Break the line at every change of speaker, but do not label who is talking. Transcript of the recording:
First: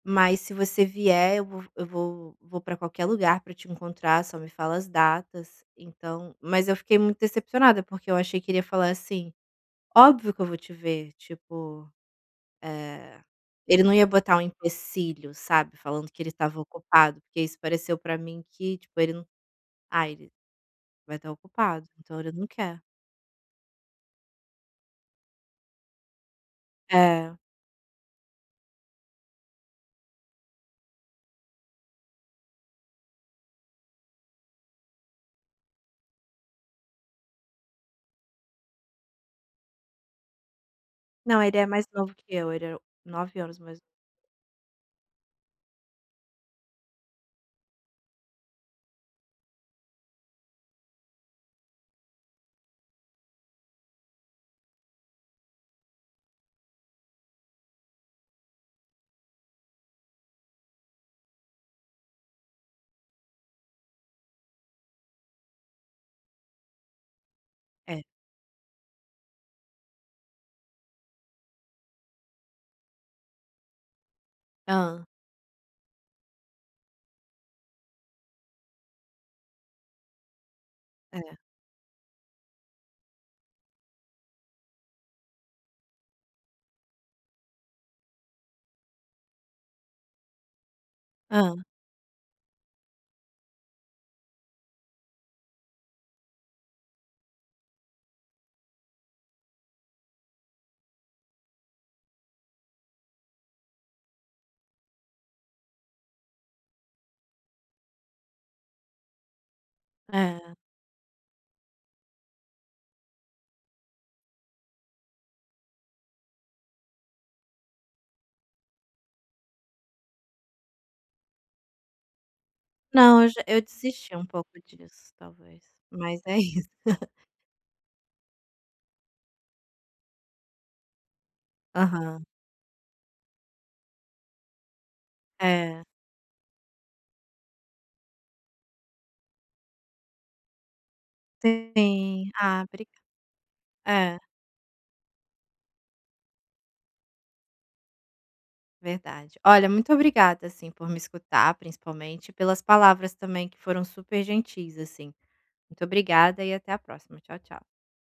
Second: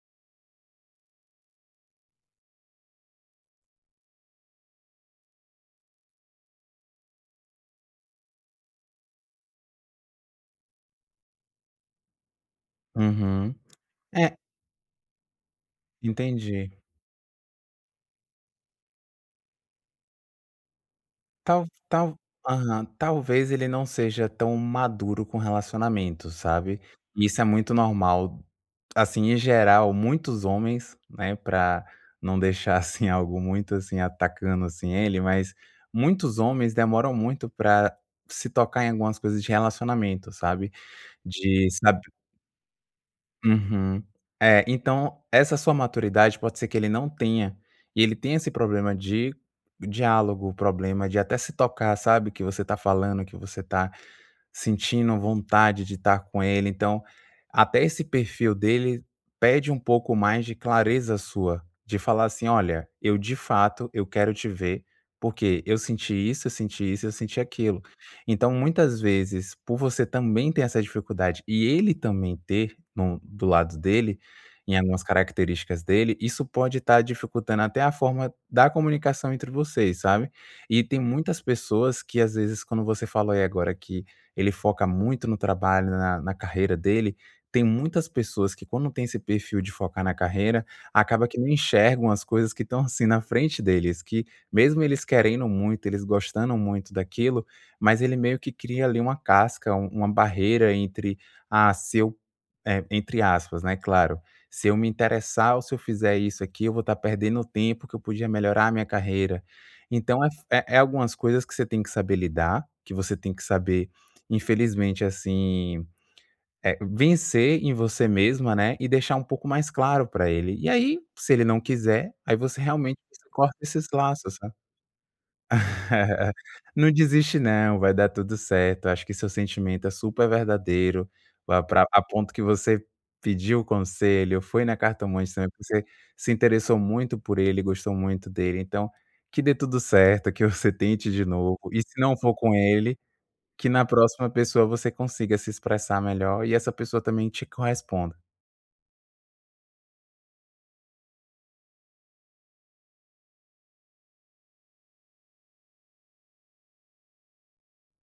Mas se você vier, eu vou eu vou vou pra qualquer lugar pra te encontrar, só me fala as datas, então mas eu fiquei muito decepcionada, porque eu achei que ele ia falar assim: "óbvio que eu vou te ver", tipo, eh,
Uhum,
ele não ia
eh
botar um empecilho sabe, falando que ele estava
Entendi.
ocupado, porque isso pareceu para mim que tipo ele não ah, ele vai estar
Talv
ocupado,
tal
então ele não quer.
aham, talvez ele não seja tão maduro com relacionamento, sabe,
É.
isso é muito normal, assim, em geral muitos homens, né, para não deixar assim algo muito, assim, atacando, assim, ele, mas muitos homens demoram muito para se tocar em algumas coisas de relacionamento, sabe,
Não, ele é
de
mais
sabe
novo que eu, é 9 anos mais no
Uhum, eh, então essa sua maturidade pode ser que ele não tenha, e ele tenha esse problema de diálogo, o problema de até se tocar sabe, o que você tá falando, que você está sentindo vontade de estar com ele, então até esse perfil dele pede um pouco mais de clareza sua, de falar assim: "Olha, eu, de fato, eu quero te ver porque eu senti isso, eu senti isso, eu senti aquilo".
É.
Então, muitas vezes por você também ter essa dificuldade e ele também ter no do lado dele, em algumas
Hã.
características dele, isso pode estar dificultando até a forma da comunicação entre vocês, sabe. E tem
É.
muitas pessoas que às vezes quando você falou aí agora que ele foca muito no trabalho, na na carreira dele, tem muitas pessoas que quando tem esse perfil de focar na carreira, acaba que não
Hã.
enxergam as coisas que estão, assim, na frente deles, que mesmo eles querendo muito, eles gostando muito daquilo, mas ele meio que cria ali uma casca, u uma barreira entre a seu, entre aspas, né, claro, se eu me interessar ou se eu fizer isso aqui eu vou estar perdendo tempo que eu podia melhorar a minha carreira. Então é f
É.
é é algumas coisas que você tem que saber lidar, que você tem que saber infelizmente assim, vencer em você mesma, né, e deixar um pouco mais claro para ele e aí se ele não quiser, aí você realmente
Não, eu já
corta
eu
esses
desisti um
laços,
pouco
sabe.
disso talvez, mas é isso.
Não desiste não, vai dar tudo certo, acho que seu sentimento é super verdadeiro, vai pra a
Aham.
ponto que você pediu conselho, foi na cartomante também,
É.
se interessou muito por ele, gostou muito dele então, que dê tudo certo, que você tente de novo e se não
Sim,
for com
ah, obrigada.
ele, que na
É.
próxima pessoa você consiga se expressar melhor e essa pessoa também te corresponda.
Verdade, olha muito obrigada, assim, por me escutar principalmente e pelas palavras também que foram super gentis, assim, muito obrigada e até a próxima, tchau tchau.